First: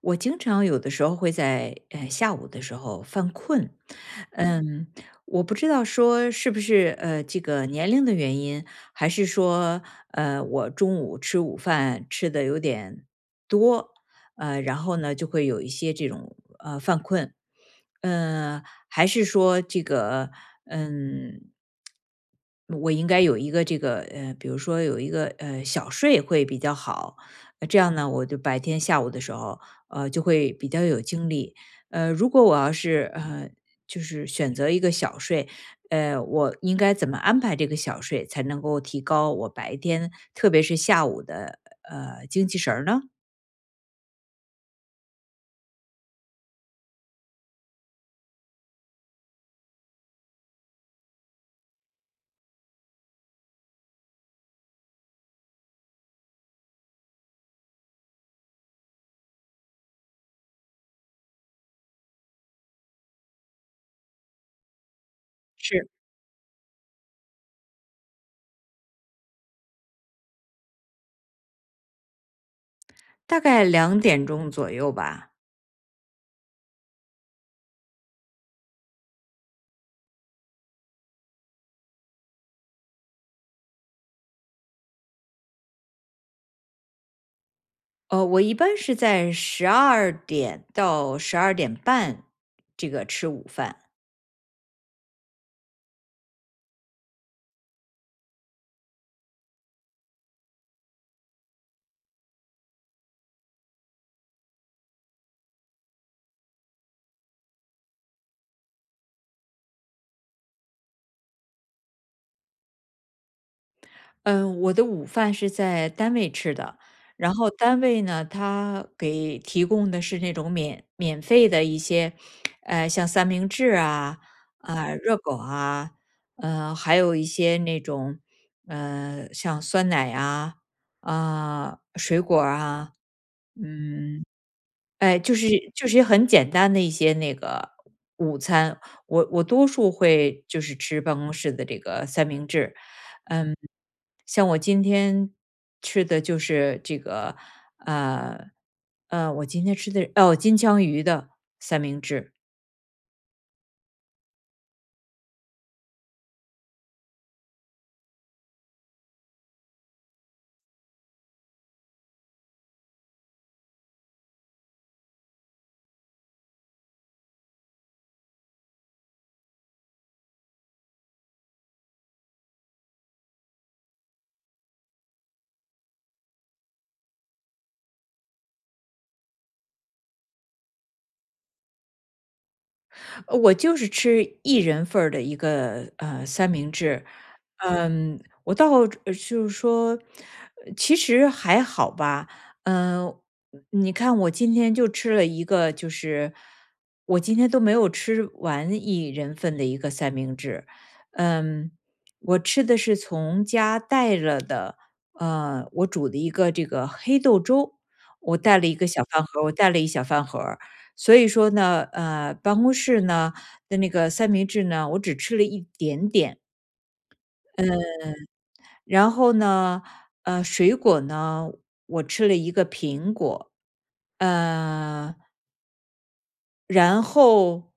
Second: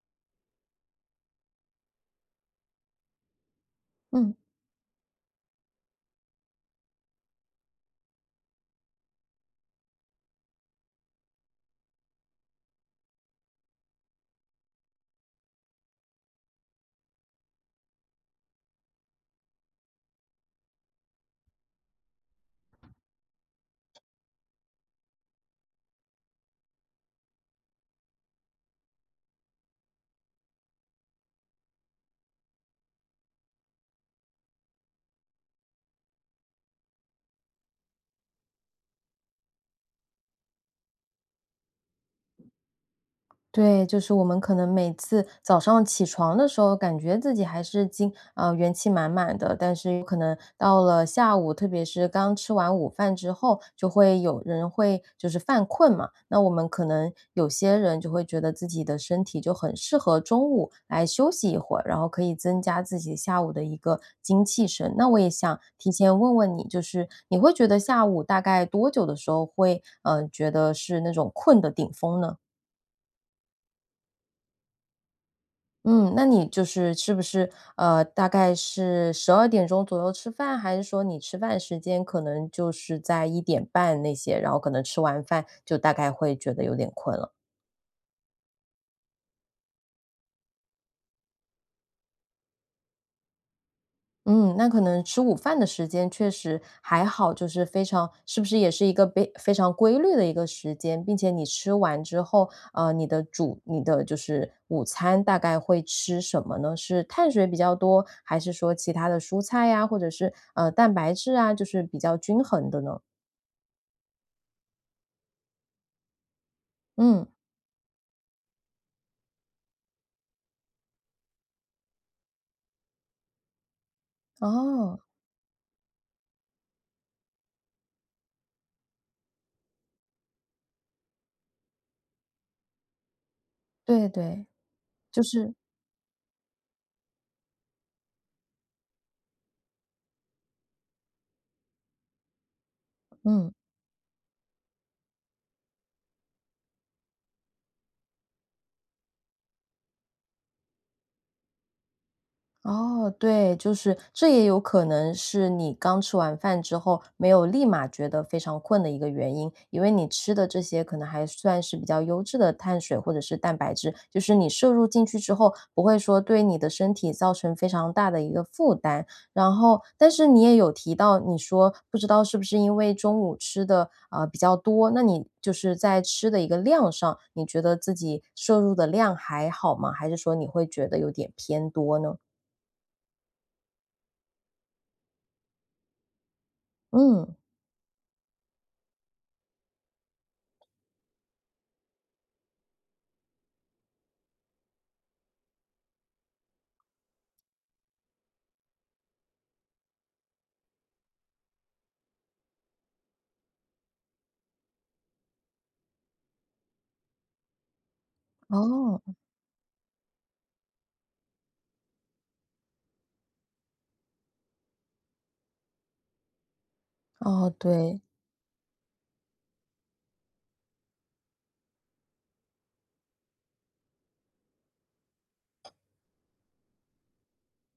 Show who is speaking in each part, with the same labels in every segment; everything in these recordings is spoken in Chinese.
Speaker 1: 我经常有的时候会在下午的时候犯困。
Speaker 2: 嗯，
Speaker 1: 嗯。我不知道说是不是这个年龄的原因，还是说我中午吃午饭吃的有点多，然后呢就会有一些这种犯困，嗯、还是说这个嗯。我应该有一个这个比如说有一个小睡会比较好。这样呢，我就白天下午的时候就会比较有精力。如果我要是就是选择一个小睡，我应该怎么安排这个小睡，才能够提高我白天，特别是下午的精气神儿呢？
Speaker 2: 对，就是我们可能每次早上起床的时候，感觉自己还是精啊元气满满的，但是有可能到了下午，特别是刚吃完午饭之后，就会有人会就是犯困嘛。那我们可能有些人就会觉得自己的身体就很适合中午来休息一会儿，然后可以增加自己下午的一个精气神。那我也想
Speaker 1: 是，
Speaker 2: 提前问问你，就是你会觉得下午大概多久的时候会，觉得是那种困的顶峰呢？
Speaker 1: 大概2点钟左右吧。
Speaker 2: 嗯，那你就是是不是大概是12点钟左右吃饭，还是说你吃饭时间可能就是在1点半那些，然后可能吃完饭就大概会觉得有点困了？
Speaker 1: 哦，我一般是在十二点到12点半这个吃午饭。
Speaker 2: 嗯，那可能吃午饭的时间确实还好，就是非常是不是也是一个非常规律的一个时间，并且你吃完之后，你的就是午餐大概会吃什么呢？是碳水比较多，还是说其他的蔬菜呀，或者是蛋白质啊，就是比较均衡的呢？
Speaker 1: 嗯，我的午饭是在单位吃的。
Speaker 2: 嗯，
Speaker 1: 然后单位呢，他给提供的是那种免费的一些，像三明治啊、啊、
Speaker 2: 哦，
Speaker 1: 热狗啊，还有一些那种，像酸奶啊、啊、水果儿啊。
Speaker 2: 对
Speaker 1: 嗯。
Speaker 2: 对，
Speaker 1: 哎，
Speaker 2: 就
Speaker 1: 就是
Speaker 2: 是
Speaker 1: 很简单的一些那个午餐，我多数会就是吃办公室的这个三明治。
Speaker 2: 嗯。
Speaker 1: 像我今天吃的就是这个，呃我今天吃的哦，金枪鱼的三明治。
Speaker 2: 哦，对，就是这也有可能是你刚吃完饭之后没有立马觉得非常困的一个原因，因为你吃的这些可能还算是比较优质的碳水或者是蛋白质，就是你摄入进去之后，不会说对你的身体造成非常大的一个负担。然后，但是你也有提到，你说不知道是不是因为中午吃的比较多，那你就是在吃的一个量上，你觉得自己摄入的量还好吗？还是说你会觉得有点偏多呢？
Speaker 1: 我就是吃一人份儿的一个三明治。
Speaker 2: 嗯，
Speaker 1: 嗯，我倒就是说，其实还好吧。嗯，你看我今天就吃了一个，就是我今天都没有吃完一人份的一个三明治。嗯，我吃的是从家带了的，我煮的一个这个黑豆粥。
Speaker 2: 哦，
Speaker 1: 我带了一小饭盒儿。所以说呢，办公室呢的那个三明治呢，我只吃了一点点。
Speaker 2: 哦，对，
Speaker 1: 然后呢，水果呢，我吃了一个苹果。呃，然后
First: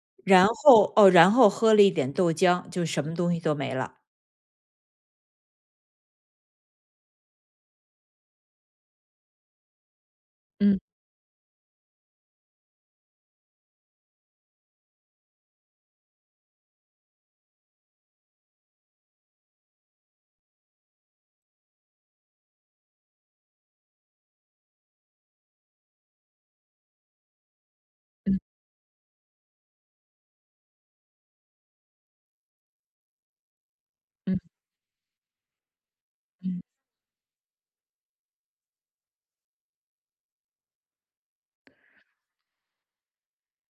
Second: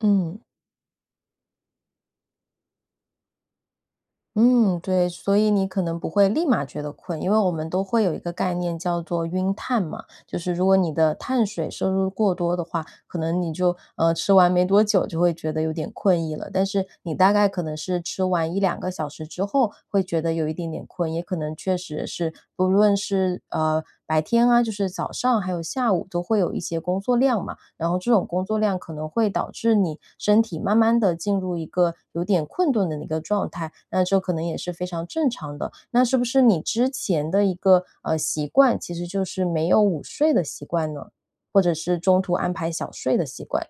Speaker 2: 嗯，
Speaker 1: 然后然后喝了一点豆浆，就什么东西都没了。
Speaker 2: 嗯，对，所以你可能不会立马觉得困，因为我们都会有一个概念叫做“晕碳”嘛，就是如果
Speaker 1: 嗯。
Speaker 2: 你的碳水摄入过多的话，可能你就吃完没多久就会觉得有点困意了，但是你大概可能是吃完1两个小时之后会觉得有一点点困，也可能确实是不论是白天啊，就是早上还有下午都会有一些工作量嘛，然后这种工作量可能会导致你身体慢慢的进入一个有点困顿的一个状态，那这可
Speaker 1: 嗯。
Speaker 2: 能也是非常正常的。那是不是你
Speaker 1: 嗯。
Speaker 2: 之前的一个，呃，习惯，其实就是没有午睡的习惯呢？或者是中途安排小睡的习惯？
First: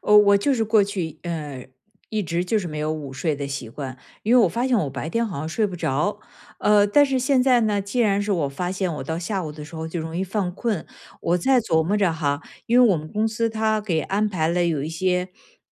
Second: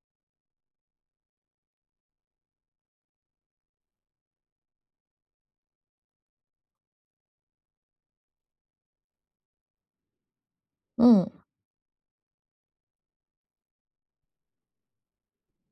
Speaker 1: 哦，我就是过去，一直就是没有午睡的习惯。因为我发现我白天好像睡不着。但是现在呢，既然是我发现我到下午的时候就容易犯困，
Speaker 2: 嗯。
Speaker 1: 我在琢磨着哈。因为我们公司他给安排了有一些，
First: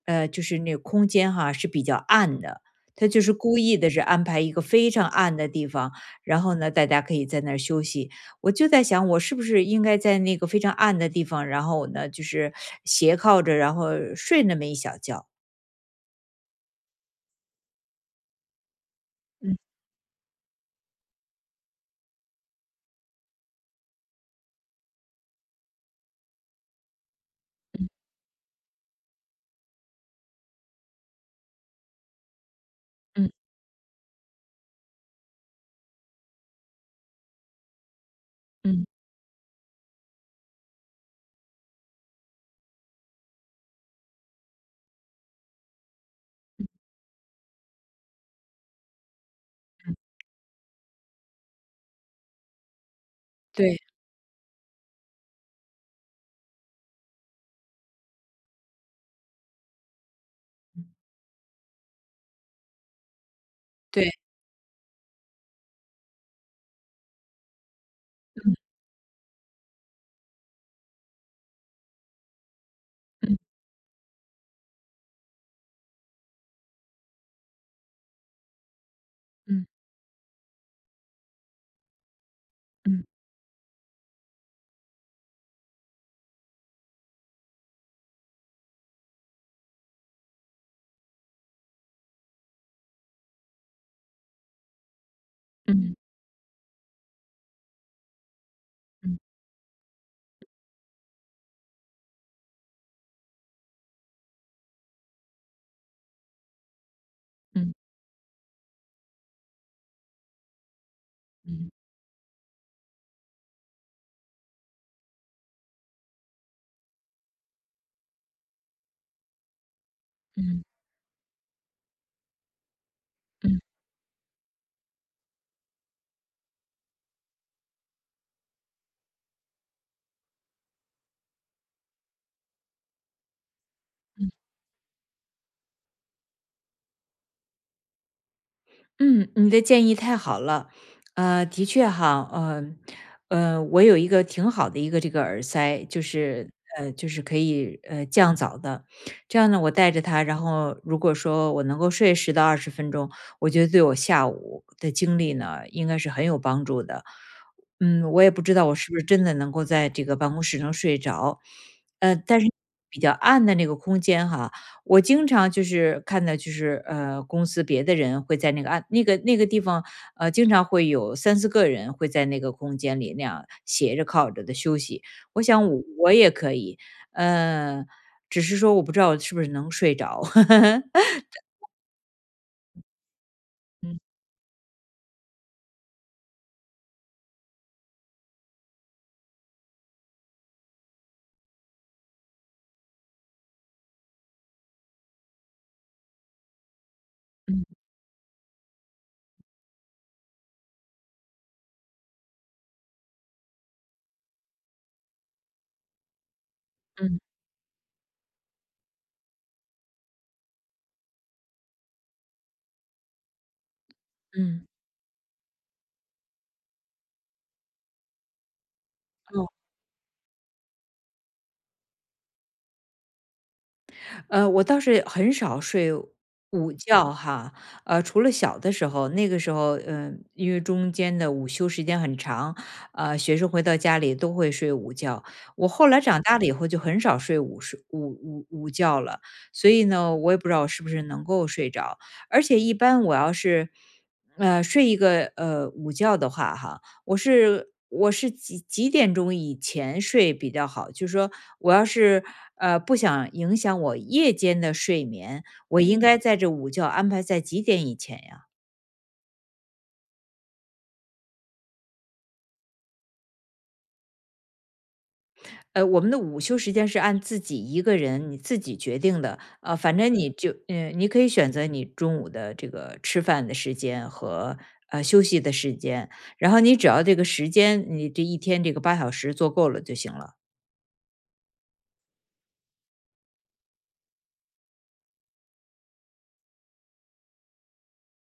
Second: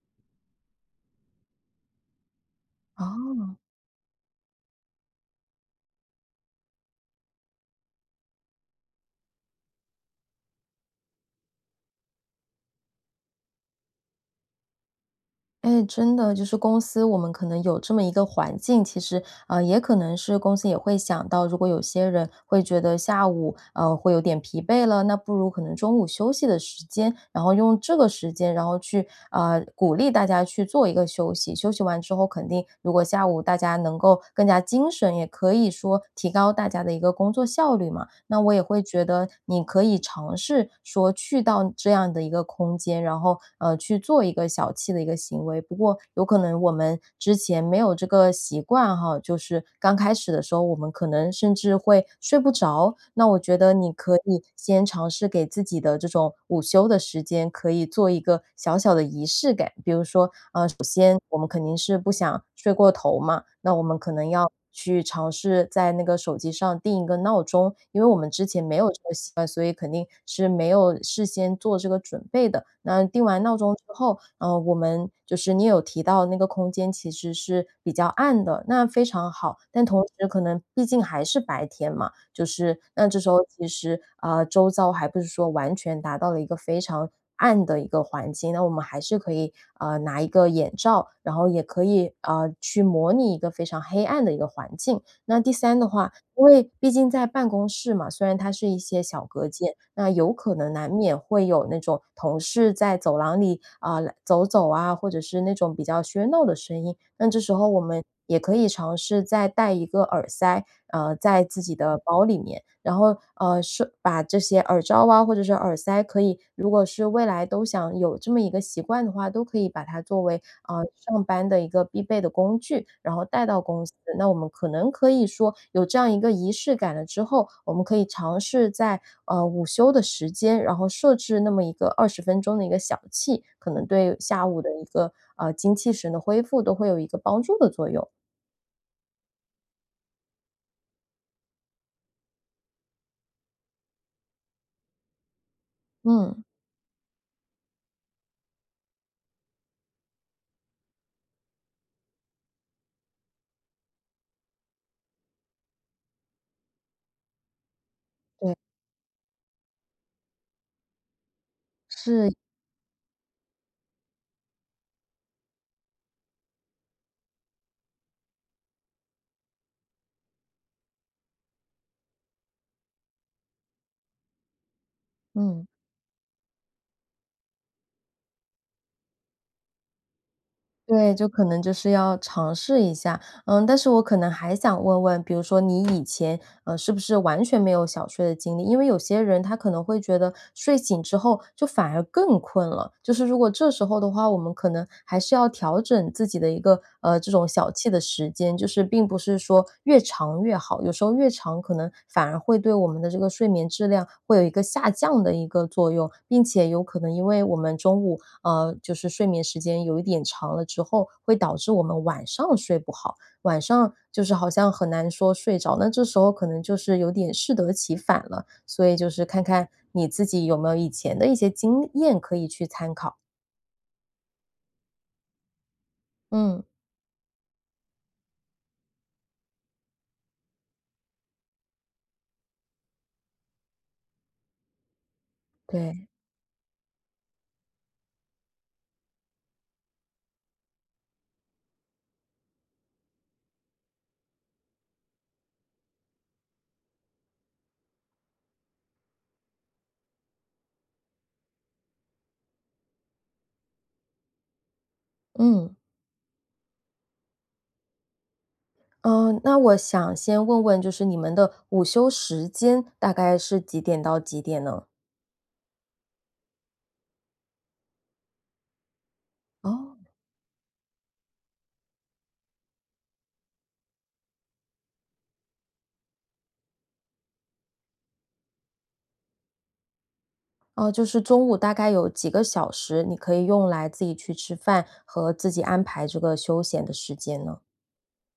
Speaker 1: 就是那个空间哈是比较暗的。他就是
Speaker 2: 哦。
Speaker 1: 故意的是安排一个非常暗的地方，然后呢，大家可以在那儿休息。我就在想，我是不是应该在那个非常暗的地方，然后呢，就是斜靠着，然后睡那么一小觉。
Speaker 2: 哎，真的就是公司，我们可能有这么一个环境，其实呃，
Speaker 1: 嗯
Speaker 2: 也可能是公司也会想到，如果有些人会觉得下午会有点疲惫了，那不如可能中午休息的时间，然后用这个时间，然后去鼓励大家去做一个休息。休息完之后，肯定如果下
Speaker 1: 嗯
Speaker 2: 午大家能够更加精神，也可以说提高大家的一个工作效率嘛。那我也会
Speaker 1: 嗯
Speaker 2: 觉得你可以尝试说去到这样的一个空间，然后去做一个小憩的一个行为。不过有可能我们之前没有这个习惯哈，就是刚
Speaker 1: 嗯，
Speaker 2: 开始的时候，我们可能甚至会睡不着。那我觉得
Speaker 1: 对
Speaker 2: 你可以先尝试给自己的这种午休的时间，可以做一个小小的仪式感。比如说，呃，首先我们肯定是不想睡过头嘛，那我们
Speaker 1: 对，
Speaker 2: 可能要去尝试在那个手机上定一个闹钟，因为我们之前没有这个习惯，所以肯定是没有事先做这个准备的。那定
Speaker 1: 嗯
Speaker 2: 完闹钟之后，嗯，我们就是你有提到那个空间其实是比较暗的，那非常好，
Speaker 1: 嗯
Speaker 2: 但同时可能毕竟还是白天嘛，就是
Speaker 1: 嗯
Speaker 2: 那这时候其实啊，呃，周遭还不是说完全达到了一个非常暗的一个环境，那我们还是可以，呃，拿一个眼罩，然后也可以，啊去模拟一个非常黑暗的一个环境。那第三的
Speaker 1: 嗯
Speaker 2: 话，因为毕竟在办公室嘛，虽然它是一些
Speaker 1: 嗯
Speaker 2: 小
Speaker 1: 嗯
Speaker 2: 隔间，那有可能难免会有那种同事在走廊里啊、来走走啊，或者是那种比较喧闹的声音。那这时候
Speaker 1: 嗯
Speaker 2: 我们也可以尝试再带一个耳塞，呃，在自
Speaker 1: 嗯
Speaker 2: 己的包里面，然后是把这些耳罩啊，或者是耳塞，可以如果是未来都想有这么一个习惯的话，都可以把它作为
Speaker 1: 嗯
Speaker 2: 啊，上班的一个必备的工具，然后带到
Speaker 1: 嗯。
Speaker 2: 公司。那我们可能可以说有这样一个仪式感了之后，我们可以尝试在午休的时间，然后设置那么一个20分钟的一个小憩，可能对下午的一个精气神的恢复都会有一个帮助的作用。
Speaker 1: 嗯，你的建议太好了。的确哈，我有一个挺好的一个这个耳塞，就
Speaker 2: 嗯，
Speaker 1: 是就是可以降噪的。这样呢，我带着它，然后如果说我能够睡10到20分钟，我觉得对我下午的精力呢，应该是很有帮助的。嗯，我也不
Speaker 2: 对，
Speaker 1: 知道我是不是真的能够在这个办公室能睡着。
Speaker 2: 是，
Speaker 1: 但是比较暗的那个空间哈，我经常就是看到，就是公司别的人会在那个地方。经常会有三四个人会在那个空间里那样斜着靠着的休息。我
Speaker 2: 嗯。
Speaker 1: 想我也可以。呃，只是说我不知道我是不是能睡着。
Speaker 2: 对，就可能就是要尝试一下。嗯，但是我
Speaker 1: 嗯
Speaker 2: 可能还想问问，比如说你以前，呃，是不是完全没有小睡的经历？因为有些人他可能会觉得睡醒之后就反而更困了，就是如果这时候的话，我们可能还是要调整自己的一个，呃，这种小憩的时间，就是并不是说越长越好，有时候越长可能反而会对我们的这个睡眠质量会有一个下降的一个作用，并且有可能
Speaker 1: 嗯
Speaker 2: 因为我们中午就是睡眠时间有一点长了之后，会导致我们晚上睡不好，晚上就是好
Speaker 1: 嗯，
Speaker 2: 像很难说睡着，那这时候可能就是有点适得其反了。所以就是看
Speaker 1: 嗯。
Speaker 2: 看你自己有没有以前的一些经验可以去参考。
Speaker 1: 我倒是很少睡
Speaker 2: 嗯，
Speaker 1: 午觉哈。除了小的时候，那个时候，因为中间的午休时间很长。学生回到家里都会睡午觉。我后来
Speaker 2: 对，
Speaker 1: 长大了以后就很少睡午觉了。所以呢，我也不知道我是不是能够睡着。而且一般我要是，睡一个午觉的话哈，我是几点钟以前睡比较好？就是说我要是不想影响我夜间的睡眠，
Speaker 2: 嗯。
Speaker 1: 我应该在这午觉安排在几点以前呀？
Speaker 2: 嗯，那我想先问问，就是你们的午休时间大概是几点到几点呢？
Speaker 1: 我们的午休时间是按自己一个人你自己决定的。
Speaker 2: 哦。
Speaker 1: 反正你就你可以选择你中午的这个吃饭的时间和休息的时间。然后你只要这个时间，你这一天这个8小时做够了就行了。
Speaker 2: 哦，就是中午大概有几个小时，你可以用来自己去吃饭和自己安排这个休闲的时间呢？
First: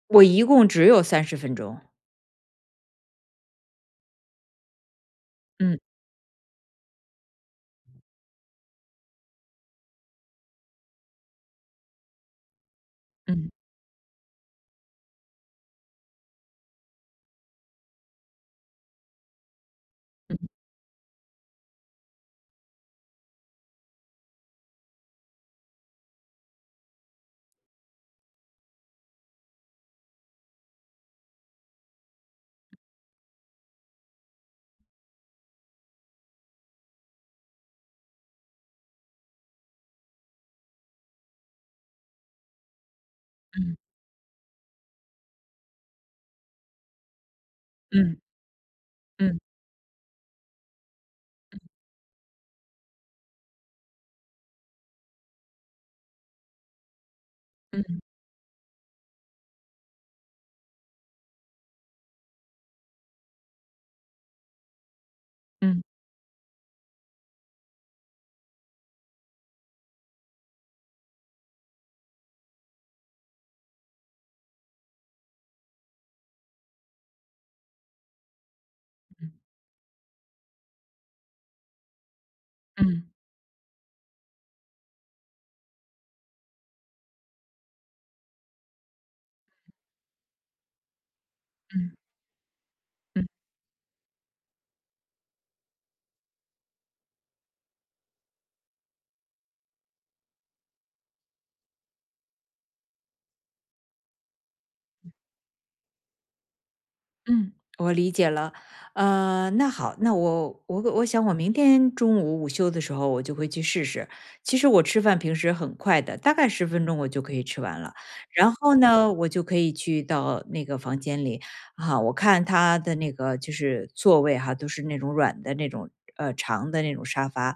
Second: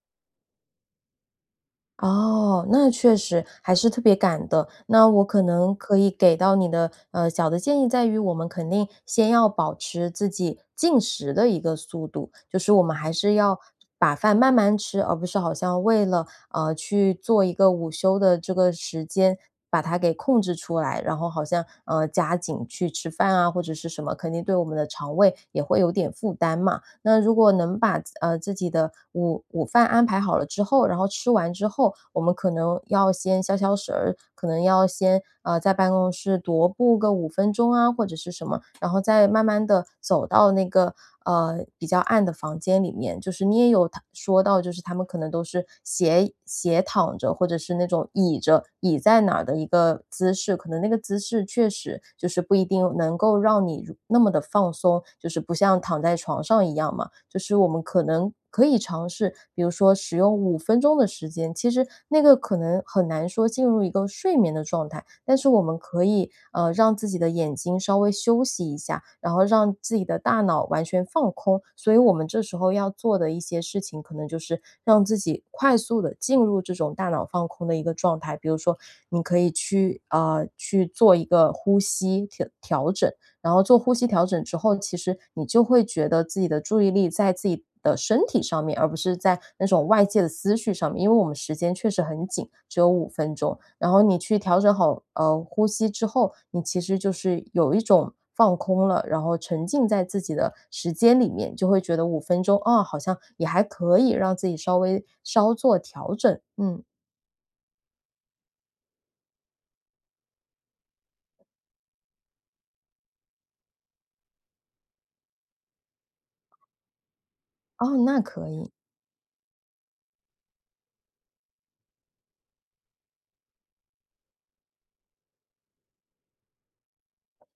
Speaker 1: 我一共只有30分钟。
Speaker 2: 哦，那确实还是特别赶的。那我可能
Speaker 1: 嗯
Speaker 2: 可以给到你的小的建议在于，我们肯定先要保持自己进食的一个速度，就是我们还是
Speaker 1: 嗯
Speaker 2: 要把饭慢慢吃，而不是好像为了去做一个午休的这个时间。把它给控制出来，然后好像加紧去吃饭啊，或者是什么，肯定对我们的肠胃也会有点负担嘛。那如果能把自己的午饭安排好了之后，然后吃完之后，我们可能要先消消食儿，可能要先在办公室踱步个五分钟啊，或者是什么，然后再慢慢的走到那个比较暗的房间里面，就是你也有
Speaker 1: 嗯。
Speaker 2: 他说到，就是他们可能都是斜斜躺着，或者是那种
Speaker 1: 嗯
Speaker 2: 倚在哪
Speaker 1: 嗯
Speaker 2: 儿的一个姿势，可能那个姿势确实就是不一定能够让你如那么的放松，就是不像躺在床上一样嘛。就是我们
Speaker 1: 嗯
Speaker 2: 可能可以尝试，比如说使用五分钟的时间，其实那个可能很难说进入一个睡眠的状态，但是我们
Speaker 1: 嗯
Speaker 2: 可以让自己的眼睛稍微休息一下，然后让自己的大脑完全放空。所以我们这时候要做的一些事情，可能就是让自己快速的进入这种大脑放空的一个状态。比如说，你可以去去做一个呼吸调调
Speaker 1: 嗯
Speaker 2: 整，然后做呼吸调整之后，其实你就会觉得自己的注意力在自己的身体上面，而不是在那种外界的思绪上面。因为我们时间
Speaker 1: 嗯
Speaker 2: 确
Speaker 1: 嗯。
Speaker 2: 实很紧，只有五分钟。然后你去调整好，呃，呼吸之后，你其实就是有一种放空了，然后沉浸在自己的时间里面，就会觉得五分钟，啊，好像也还可以让自己稍微稍作调整。嗯，
Speaker 1: 嗯，我理解了。那好。那我想我明天中午午休的时候，我就会去试试。其实我吃饭平时很快的，大概十分钟我就可以吃完了。
Speaker 2: 哦，那可
Speaker 1: 然
Speaker 2: 以，
Speaker 1: 后呢，我就可以去到那个房间里。啊，我看他的那个就是座位哈，都是那种软的那种长的那种沙发。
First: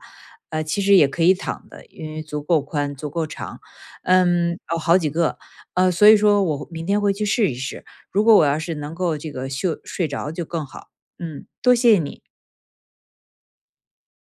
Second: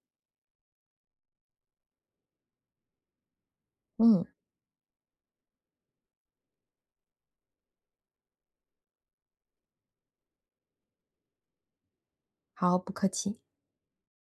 Speaker 1: 其实也可以躺的，因为足够宽足够长。
Speaker 2: 嗯，
Speaker 1: 嗯，有好几个。所以说我明天会去试一试。如果我要是能够这个睡着就更好。嗯，多谢你。
Speaker 2: 好，不客气。